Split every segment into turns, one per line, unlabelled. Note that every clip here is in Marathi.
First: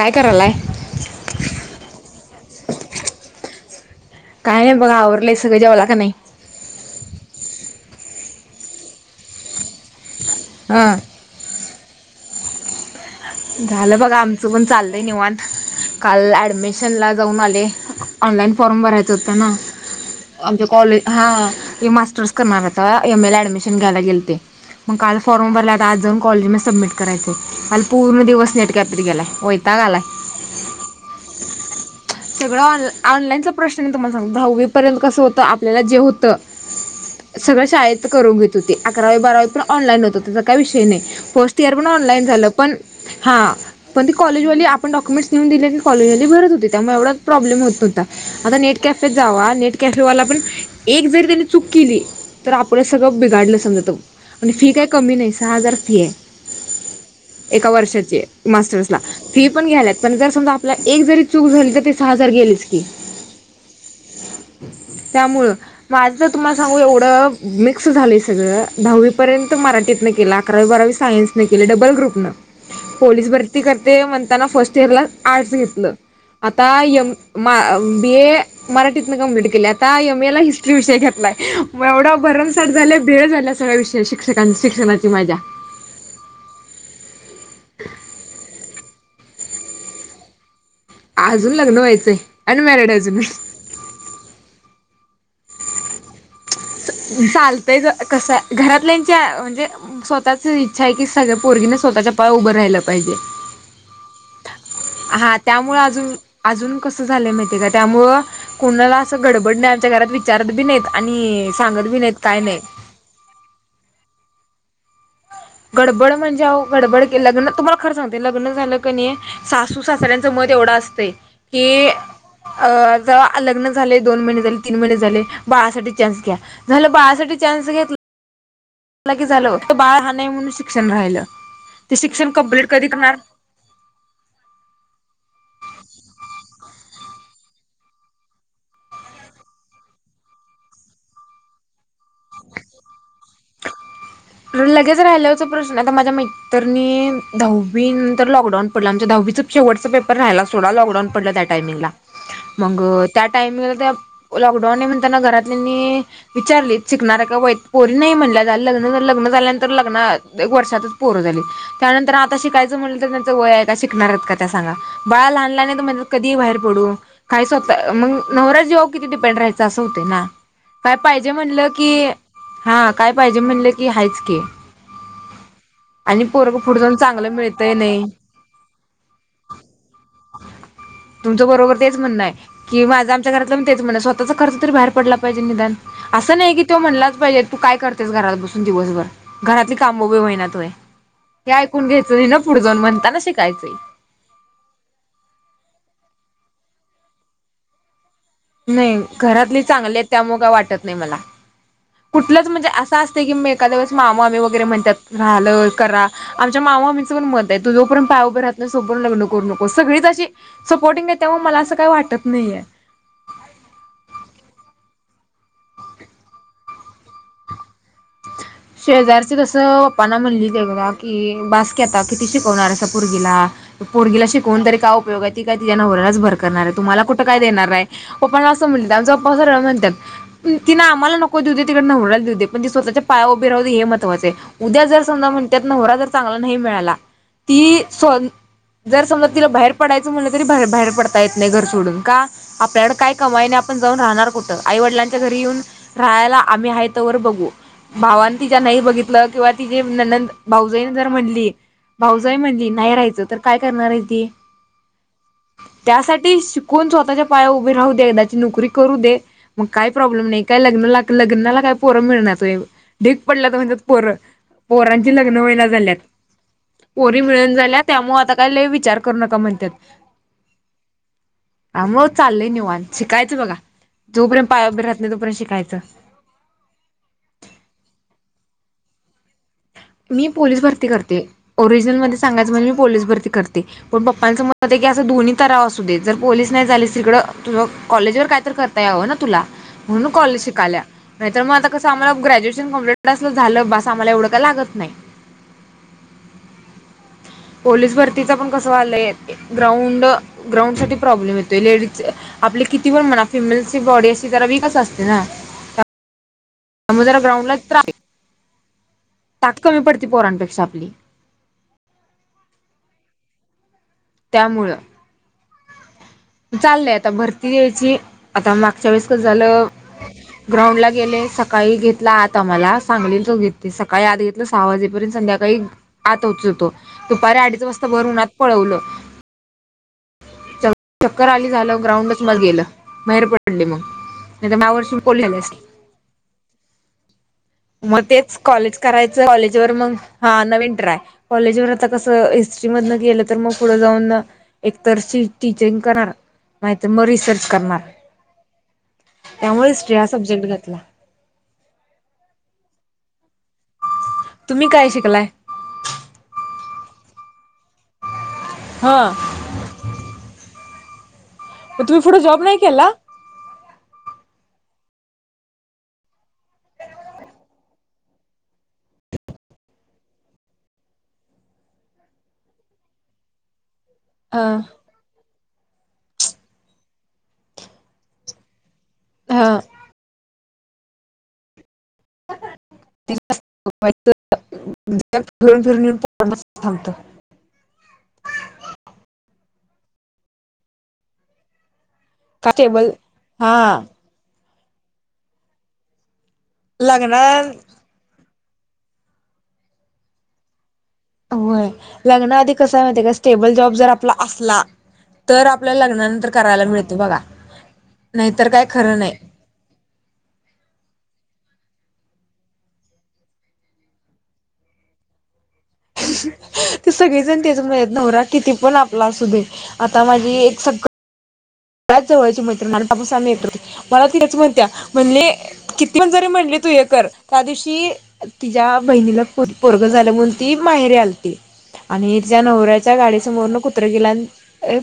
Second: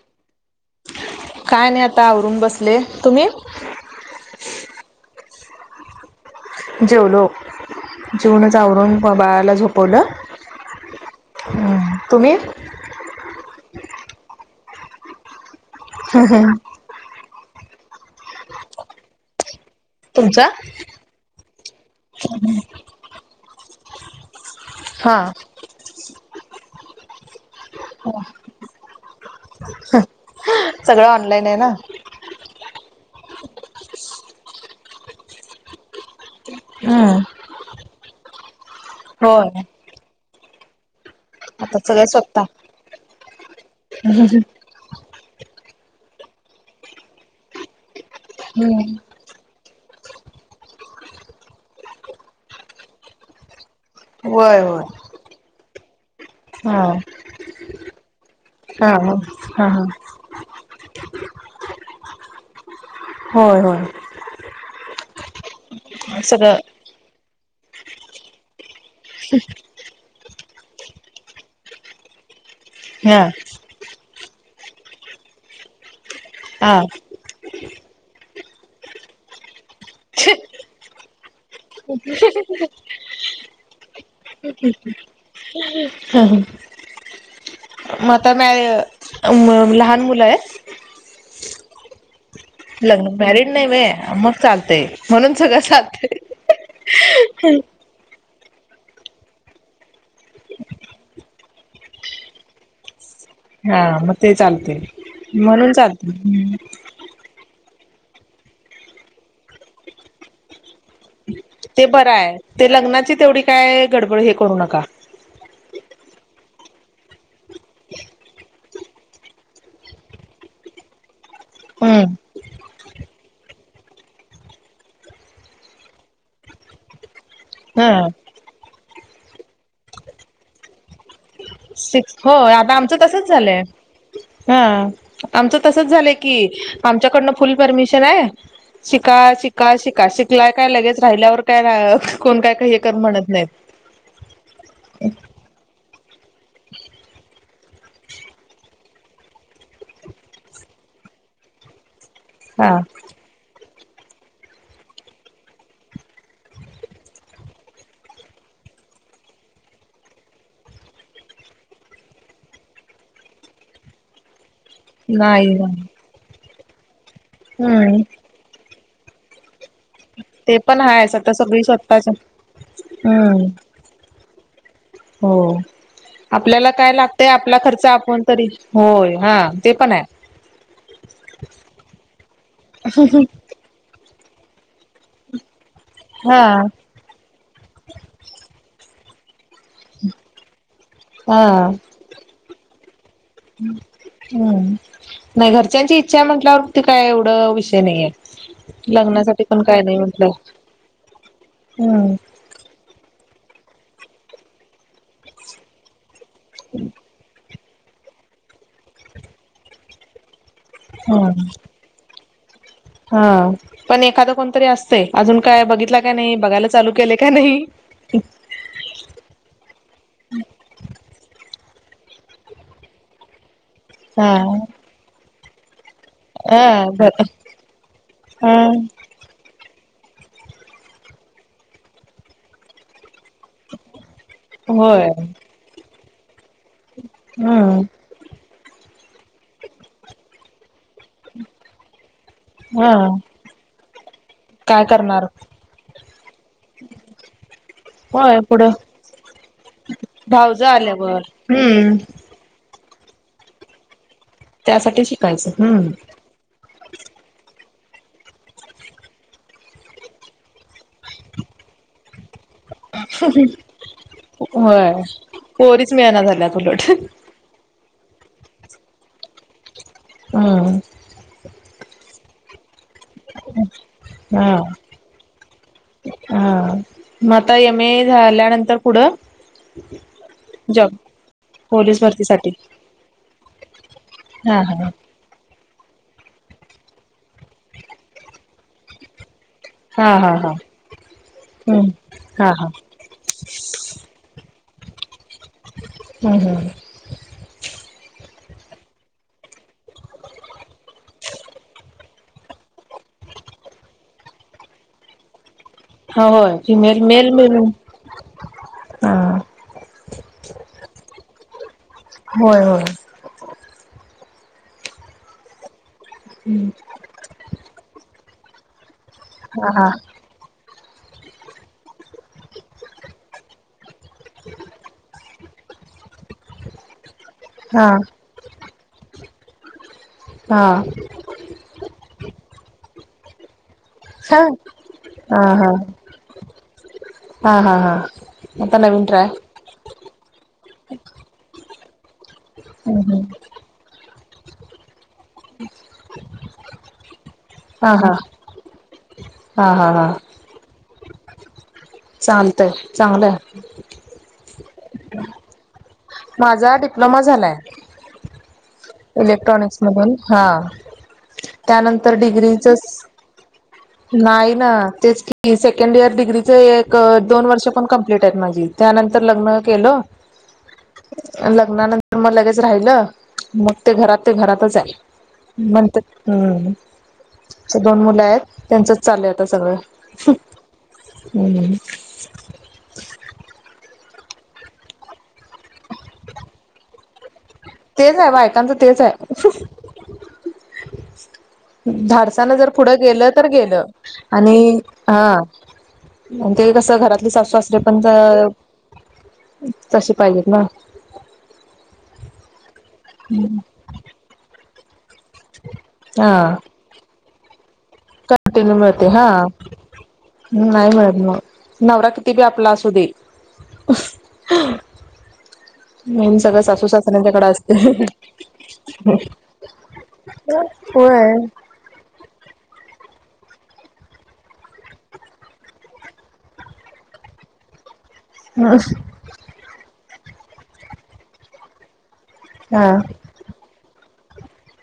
काय करायलाय?
काय नाही आता आवरून बसले. तुम्ही?
काय नाही बघा आवरलं आहे सगळं जेवला का नाही?
जेवलो जेवणच आवरून ब बाळाला झोपवलं.
हा.
हम्म, तुम्ही?
झालं बघा आमचं पण चाललय निवांत काल ऍडमि शन ला जाऊन आले ऑनलाईन फॉर्म भरायच होत ना.
तुमचा
आमच्या कॉले हा मास्टर्स करणार आता एम ए ला ऍडमिशन घ्यायला गेल ते. मग काल
हा
फॉर्म भरला आता आज जाऊन कॉलेजी म सबमिट करायचं. काल पूर्ण दिवस नेटकॅपत गेलाय. होय.
सगळं ऑनलाईन आहे ना.
सगळं ऑन ऑनलाईनचा प्रश्न नाही तुम्हाला सांग दहावीपर्यंत कसं होतं आपल्याला जे होतं
हा.
सगळं शाळेत करून घेत होते अकरावी बारावी पण
होय
ऑनलाईन होतं त्याचा काही विषय नाही. फर्स्ट इयर
आता
पण
सगळं
ऑनलाईन
स्वतः
झालं. पण हां पण ते कॉलेज आपण डॉक्युमेंट्स नेऊन दिले की कॉलेज वाले भरत होते त्यामूळे एवढा प्रॉब्लेम होत नव्हता आता नेट
हम्म
कॅफेत जावा नेट कॅफेवाला पण एक जरी त्यानी चूक केली तर आपण सगळं बिघाडलं समजत. आणि
होय
फी
होय
काही कमी नाही सहा हजार फी आहे.
हा.
एका वर्षाचीये
हा
मास्टर्सला
हा
फी पण
हा हा
घ्यायलात पण जर समजाआप तुला एक जरी चूक झाली तर त सहा हजार गेलीच की
होय होय.
त्यामुळं माझ तुम्हाला
सगळं
सांगू एवढं मिक्स झालंय सगळं. दहावीपर्यंत मराठीतनं केला अकरावी बारावी सायन्सनं केले डबल ग्रुपनं
हा
पोलीस भर त करते म्हणताना फर्स्ट इयरलाच आर्ट्स घेतलं आता
हा
यम मा बीए मराठीतन कंप्लीट केली आता यमेला हिस्ट्री विषय घेतलाय म एवढा भरमसाट झालंय भेळ झाल्यात [unintelligible] विषय शिक
हम्म्म ह मता म म लहान मुलं आहेत.
आजून लग्न व्हायचंय. अनमॅरिड
लग्न
अजून
मॅरिड नाय वय मग चालतय म्हणून सगळं चालतय.
चालतंय क कसं. घरातल्यांच्या म्हणजे स्वतःच इच्छा आहे की सगळ्या पोरगीने स्वतःच्या पाया उभं राहिलं पाहिजे.
हा मग ते चालते
हा
म्हणून
त्यामुळे अजून
चालते.
अजून कसं झालंय माहिते का त्यामुळं कोणाला असं गडबड नाही आमच्या घरात विचारत बी नाहीत आणि
ते
सांगत बी
बरं
नाहीत
आहे.
काय नाही
ते लग्नाची तेवढी काय गडबड हे करू नका.
गडबड म्हणजे गडबड लग्न तुम्हाला खरं सांगते लग्न झालं क नाही. सासू सासऱ्यांचं मत एवढं असत की
हम्म
अ लग्न झाले दोन महिने झाले तीन महिने झाले बाळासाठी चान्स घ्या झा बाळासाठी चान्स घेत
हा
की झालं तर बाळ हा नाही म्हणून शिक्षण राहिलं. ते
सिक्स
शिक्षण
हो
कंप्लीट
आता
कधी
आमचं
करणार
तसच झालंय. हा आमचं तसच झालंय की आमच्याकडनं फुल परमिशन आहे. शिका शिका शिका शिकलाय काय लगेच राहिल्यावर काय कोण काय का हे कर म्हणत नाहीत.
लगेच राहिल्याचा प्रश्न आता माझ्या मैित्रणी दहावी नंतर लॉकडाऊन पडलं आमच्या दहावीचं शेवटचा पेपर राहाला सोडा लॉकडाऊन पडला त्या टाइमिंगला
हा
मग त्या टायमिंगला त्या लॉकडाऊन नाही म्हणताना घरात त्यांनी विचारले शिकणार आहे का पोरी नाही म्हणल्या जाय लग्न लग्न झाल्यानंतर लग्न वर्षातच पोरं झाली. त्यानंतर आता शिकायचं म्हटलं तर त्यांचं वय आहे का शिकणारच का सांगा बाळा लहान
नाही नाही
लहान त कधी बाहेर पडू काही स्वतः
हम्म
मग नवराजी कि िपेड राहि. हो ना
ते पण
काय
आहेच
पाहिजे
आता सगळी
म्हण की
स्वतःच
हा काय पाहिजे
हम्म
म्ह आहेच की.
हो.
आणि पोरग
आपल्याला
पुढे
काय
जाऊन चांगलं
लागतंय आपला
मिळतय
खर्च
नाही
आपण तरी होय हा ते पण आहे.
तुमच बरोबर तेच म्हणणं आहे की माझं आमच्या तेच म्ह स्वतःचा खर्च बाहेर पडला पाहिजे निदान असं
हा
नाही की तो म्हणलाचहिजे. तू काय करतेस घरात बसून दिवसभर घरातली काम उभी होईना तु
हा
हे ऐकून घ्यायच ना पुढ जाऊ म्हणताना शिकायचंय.
हम्म नाही घरच्यांची इच्छा म्हंटल्यावरती काय एवढं विषय नाहीे.
नाही घरातले चांगले आहेत त्यामु कां वाटत नाही मला.
हम्म.
तिलंच म्हणजे असं असते की मी एका दिवस मामामी वगैरे म्हणतात राहिलं करा. आमच्या मामा आम्चं पण मत आहे तु जो पण पाय उभे राहत सोपरून लग्न करू नको सगळीचशी सपोर्टिंग आहे त्यामुळे
हम्म
मला असं काही वाटत नाहीये
हा पण एखादं कोणतरी असते अजून काय बघितला काय नाही बघायला चालू केले का नाही
शेजारची तसं प्पांना म्हणली तेवा कि बाासकीे आता किती शिकवणार अस पर्गीला पुढीला
हा
शिकून तरी काय उयोग त काय तिना भ
हा
तुमला कु
बर
काण
हा
कस म्हणतात तिं आम्हाला नको देऊ दे तिकडे नवडला देते पण ती स्वतःच्या पाया हे महत्वा उद्या जर
होय
समज म्हणतात हो जर चांला नाही मिळा त
हम्म
स् जर समजा तिला बाहेर पडायचं म्हणलं तरी बाहेर पडता येत नाही घर सोडून का
हा
आपल्याकडे काय कमाई नाही आपण जाऊन राहणार कुठं आई
काय
वडिलांच्या
करणार
घरी येऊन राहायला आम्ही आहे तवर बघू भावां
होय पुढं
बघित किंवा त
भावज
भाऊज जर
आल्यावर
म्हणली
हम्म
भा जय म्हणली नाही राहाचं तर काय करणार आहे ती
त्यासाठी शिकायचं हम्
ते शिकून स्वतःच्या पाया उभे राहू दे एकदाची नोकरी करू दे. मग काही प्रॉब्लेम नाही काय लग्न लग्नाला काय पोरं मिळणार तय ढीग पडला तर म्हणज पोर
होय
पोरांचे लग्न व्हायला
पोरीच
झाल्यात
मिळना झाल्यात उलट
पोरी मिळून झाल्यात. त्यामुळे आता काय ल विचार करू नका म्हणतात
हम्म
हा मग चालय निवान शिकायचं बघा
हा
जोपर्यंत पाया उभर राहत नाही तोपर्यंत शिकायचं
हा मग आता एम ए झाल्यानंतर पुढं
मी पोलीस भरती
जॉब
करते ओरिजिनल
पोलीस
मध्ये सांगायच
भरतीसाठी
म्हण मी पोलीस भरती करते पण पप्पांला
हा
समजत
हा
की
हा.
अस दो् रा असू देेत जर पोलीस नाही झालीस तिकडं तुझं कॉलेज वर काय तर करता यावं ना तुला
हा
म्हणून
हा
कॉलेज
हा
शिकाय नाही तर मग आता
हम्म
कसं आम्हाला
हा हा
ग्रॅज्युएशन कंप् डसलं झालं बास आम्हाला एवढंका लागत नाही.
हम्म हम्.
पोलीस भरतीच पण कसं आलंय ग्राउंड ग्राउंडसाठी प्रॉब्लेम येतोय लेडीज आपले किती वर म्हणा फिमेलची बॉडी अशी जरा वीकच असते ना.
हा होय फिमेल
त्यामुळे जरा
मेल
ग्राउंडला त्रास
हा
ताक कमी पडती पोरांपेक्षा आपली
होय होय.
त्यामुळं चाललंय आता भरती द्यायची आता मागच्या वेळेस ग झालं.
हा हा
ग्राउंड ला गेले सकाळी घेतला आता मला सांगलीचोघे सकाळी आत घेतलं सहा वाजेपर्यंत संध्याकाळी आत उच होतो दुपारी अडीच
हा
वाजता भर उनात पळवलं.
हां.
चक्कर आली झालं ग्राउंडच मग गेलं बाहेर पडले मग नाही तर मा वर सुर कोोललेलं.
हा हा हा हा
मग तेच कॉलेज
आता नवीन
करायचं
ट्राय
कॉज मग हा नवीन ट्रय कॉलेज व आता कस हिस्ट्री
हम्म हम्म.
मधेलं तर मग पु जाऊ एक नाही मग करणार त्यामुळे
हा हा
हिस्ट्री हा सब्जेक्ट घेतला.
चालतय चांगलंय.
तुम्ही काय शिकलाय?
माझा डिप्लोमा झालाय.
ह.
इलेक्ट्रॉनिक्स मधून
मग तुम्ही
त्यानंतर
पुढे जॉब
डिग्री
नाही केला
नाही ना तेच की सेकंड इयर डिग्रीच एक दोन वर्ष पण कंप्लीट आहेत माझी त्यानंतर लग्न केलं.
[unintelligible]
लग्नानंतर मग लगेच राहिलं मग ते घरात ते
हा
घरातच आहे. मण हम्म दोन मुलं आहेत त्यांचंच चाल आता
हा
सगळं. हम्म.
फिरून फिरून येऊन पड थांबत.
तेच आहे बायकांचं तेच आहे धड
का
असना जर
टेबल
पुढं गेलं तर
हा
गेलं. आणि हा ते कस घरातली
लग्ना
सास ते पण तशी पाहिजेत ना.
होय लग्ना आधी कस आहे मा का स्टेबल जॉब जर आपला असला. तर आपल्याला लग्नानंतर
हा
करायला मिळत बघा. नाहीतर काय
कंटिन्यू
खरं
मिळते
नाही
हा. नाही मॅडम मग नववर कती बी आपला असू दे.
[inaudible]
मेन सगळं सासू
ते सगळेजण
सासऱ्यांच्याकडे
त्याचा प्रयत्न
असते
होरा किती पण आपला अस देे आता माझी एक सगळ.
हो आहे.
बच जवळची मैत्र ना बापू सा यते मला तेच म्हणत्या म्हणले. किती पण जरी म्हणली तू हे कर त्या दिवशी तिच्या बहिणीला पोरग झाल्या म्हणून ती माहेरीे आलती. आणि त्या नवऱ्याच्या
हा
गाडी समोरन कुत्र किला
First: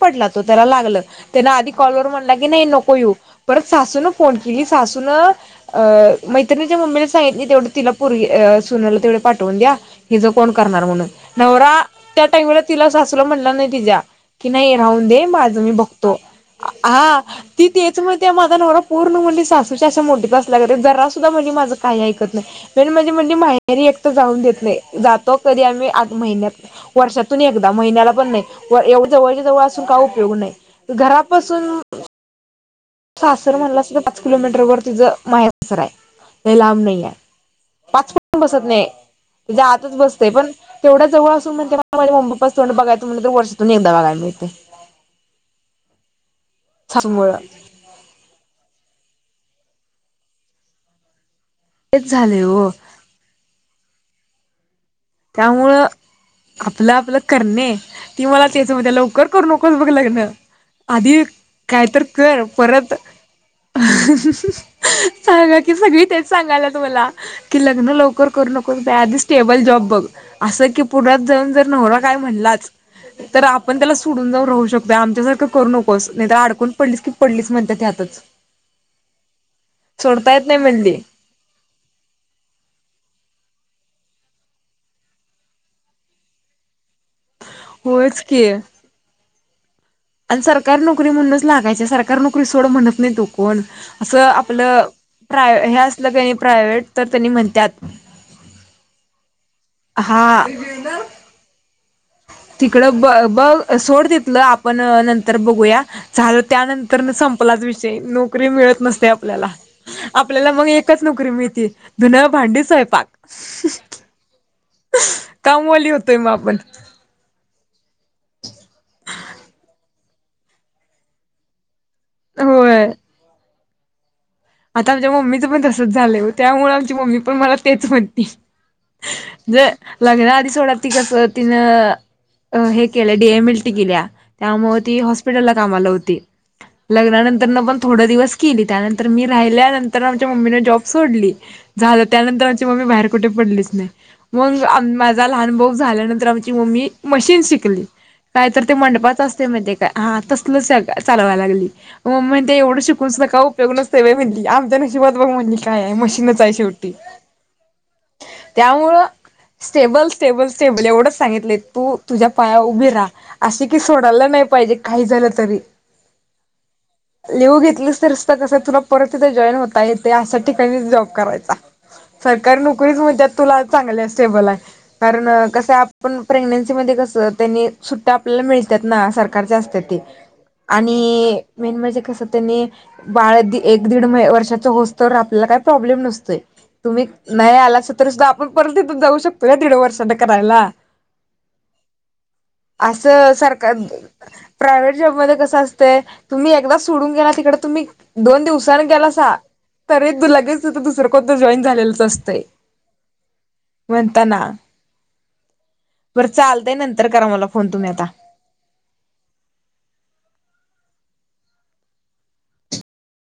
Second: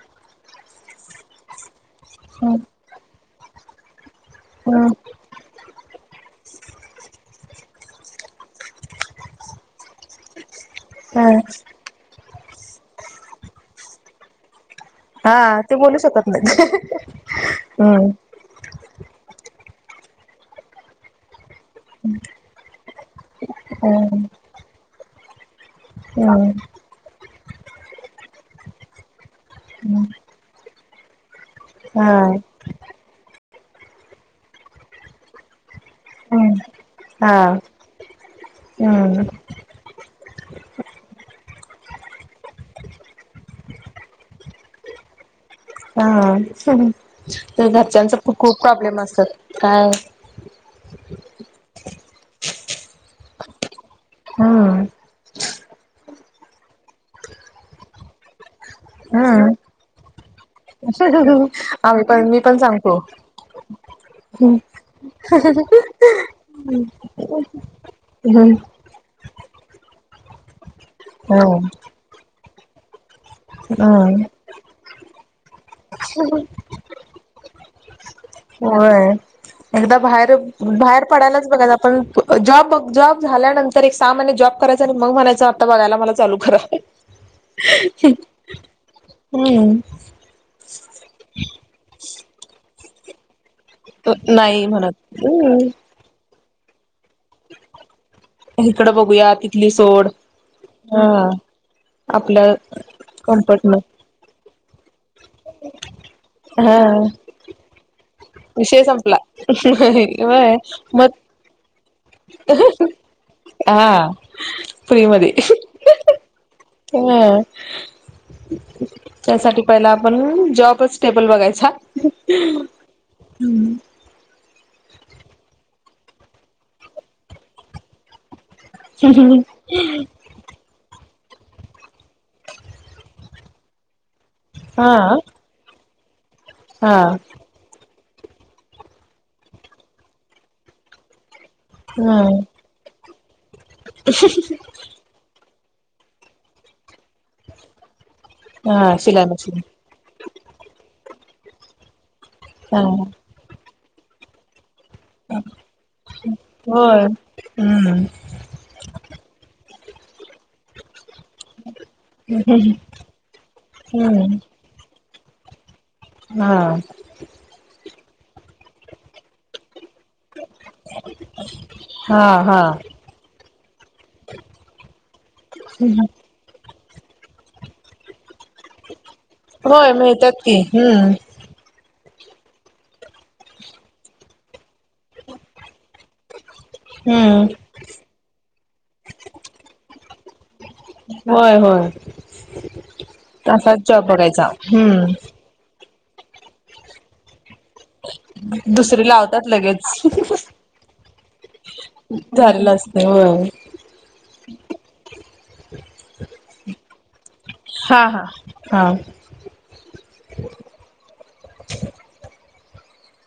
पडला तो त्याला लागला त्याने आधिक कॉलवर म्हणला की नाही नको येऊ परत सासून फोन केली
ह
सासूनूनं अ मैत्रिणीच्या मम्मीला सांगित नाही तेवढं तिला पुरी सुनाला तेवढे पाठवून द्या. हिजं कोण करणार म्हण
ह
नवरा त्या टाइमला तिला सासूला म्हणला नाही तिच्या कि, नाही राहून दे माझ
हा
मी
ते बोलू
बघतो
शकत नाहीत
हा ती तेच
हम्म
म माझा नवरा पूर्ण म्हणली सासूच्या मुठीत समोेर जरा सुद्धा म्हनली माझ काही ऐकत नाही म्हणजे म्हणजे मायारी एकट
हम्म
जाऊन देत नाही, जात तो कधी आम्ही महिन्यात, वर्षातून एकदा महिन्याला एवढ जवच्या जवळ असून काय
हम्म
उपयोग नाही घरापासून
हा
सासर म्हणला सुद्धा पाच किलोमीटर वर तिचं माहे सासर आहे.
हम्म
नाही लांब नाही ये
हा
पाच पण बसत नाही
हम्म
तुझ्या आतच बसते पण. तेवढा जवळ असूनण ते मा मम्मी पपा च तोंड बघायं म्ह तर वर्षातून एकदा बघायला मिळते. [inaudible]
हा
सासूमुळं.
तर घरच्यांच खूप प्रॉब्लेम असतात काय
तेच झाल ओ
हम्
त्यामुळं आपलं आपलं करणे त्यो मला तेच म्हणतो लवकर करू
हम्म
नकोस बघ लग्न आधी काय तर
आम्ही पण मी
कर
पण
परत
सांगतो
हाह हाह सांगा की, सगळी तेच सांगायला मला कि लग्न लवकर करू
हम्म
नको त्या आधी स्टेबल जॉब बघ. असं की, पुण्यातात जाऊन जर
हम्म
नवरा काय म्हणलाच? तर आपण त्याला सोडून जाऊन राहू शकतो आमच्यासारखं करू नकोस नाही तर अडकून पडलीस की पडलीस म्हणत्यात त्यातच
होय. एकदा
सोडता
बाहेर
येत नाही म्हणली
बाहेर पडायलाच बघाय पण जॉब जॉब झाल्यानंतर एक सहा महिने जॉब करायचा आणि मग म्हणायच आता बघायला मला चालू करा
होयच की
हम्
आणि सरकार नोकरी म्हणूनच लागायची सरकारी नोकरी सोडं म्हणत नाही तो कोण असं
नाही
आपलं
म्हणत
प्राय
हम्म
हे असलं क नाही प्रायव्हेट तर त्यांनी म्हणतात
इकडं बघूया तिथली सोड,
हा
हा आपल्या
तिकडं ब
कम्फर्ट
बघ
न
सोड तिथलं आप पण नंतर बघूया झालं
हा
त्यानंतर सं आपलाच विषय नोकरी मिळत
विषय
नसते
संपला
आपल्याला आपल्याला
व्हय
मग एकच नोकरी मिळती धून, भांडी, स्वयंपाक हह हम्म
हा फ्री मदी
होतोय मग आपण
हह ह त्यासाठी पहिला आपण जॉबच स्टेबल बघायचा
होय
हम्
आता आमच्या मम्मीचं पण तसच झालं हो त्यामुळे आमची मम्मी पण मला तेच म्हणते णजे लग्नाआधी सोडणार ती कस तिन हे केलं डीएम एल टी केलिया त्यामुळे ती
हा
हॉस्पिटलला कामाला होती.
हा
लग्नानंतर पण थोड दिवस केली त्यानंतर मी राहिल्या नंतर आमच्या मम्मीने जॉब सोडली झालं
हा
त्यानंतर माझी मम्मी बाहेर कुठे पडलीच नाही. मग माज लहान बोग झाल्यानंतर आमची मम्मी मशीन शिकली कायत ते
हा
मंडपाच
शिलाई
असते म
मशीन
ते काय हा तसलच चालवाय लागली मम् ते एवढं
हा
शिकूनच नका उपयोग नस म्हली आमच्या अजिबात बघ म्हणजे काय आहे मशीनच आहे शेवटी
होय हम्म
त्यामुळं स्टेबल स्टेबल. ेबल एवढंच सांगितले तू तुझ्या पाया उभी राहा अशी की सोडायला
हम्म
नाही पाहिजे. काही झालं तरी
हम
लिहू घेतलीस तरीत कसं आहे तुला परत इथे जॉईन होता येते असशा ठिकाणी जॉब करायचा
हा हा
सरकारी नोकरीच म्हणजत तुला चांगले स्टेबल आहे कारण कस आपण प्रेग्न्सी मध्ये कसं त्यांनी सुट्टा आपल्याला मिळ सकार असत
होय मिळतात की हम्म
आणि मे म्हणजे कस एक दीड वर्षाचा होस् तर आपल्याला काही प्रॉब्लेम नसतोय तुम्ही न
हम्म
आला तरी सुद्धा आपण परर्ंत इथून जाऊ शकतो या दीड वर्षां करायला
होय होय
असं सरकार
तसाच जॉब बघायचा
प्रायवट
हम्म
जॉबमध्ये कस अस ते तुम्ही एकदा सोडून गेला तिकड तुम्ही दोन दिवसनी
दुसरी
गेला
लावतात लगेच
तरी दुल दुसरं को जॉईन झालेलंच असतंय
झालेलं असते होय.
म्हणताना बर चालतंय नंतर करा मला फोन तुम्ही
हा
आता
हा हा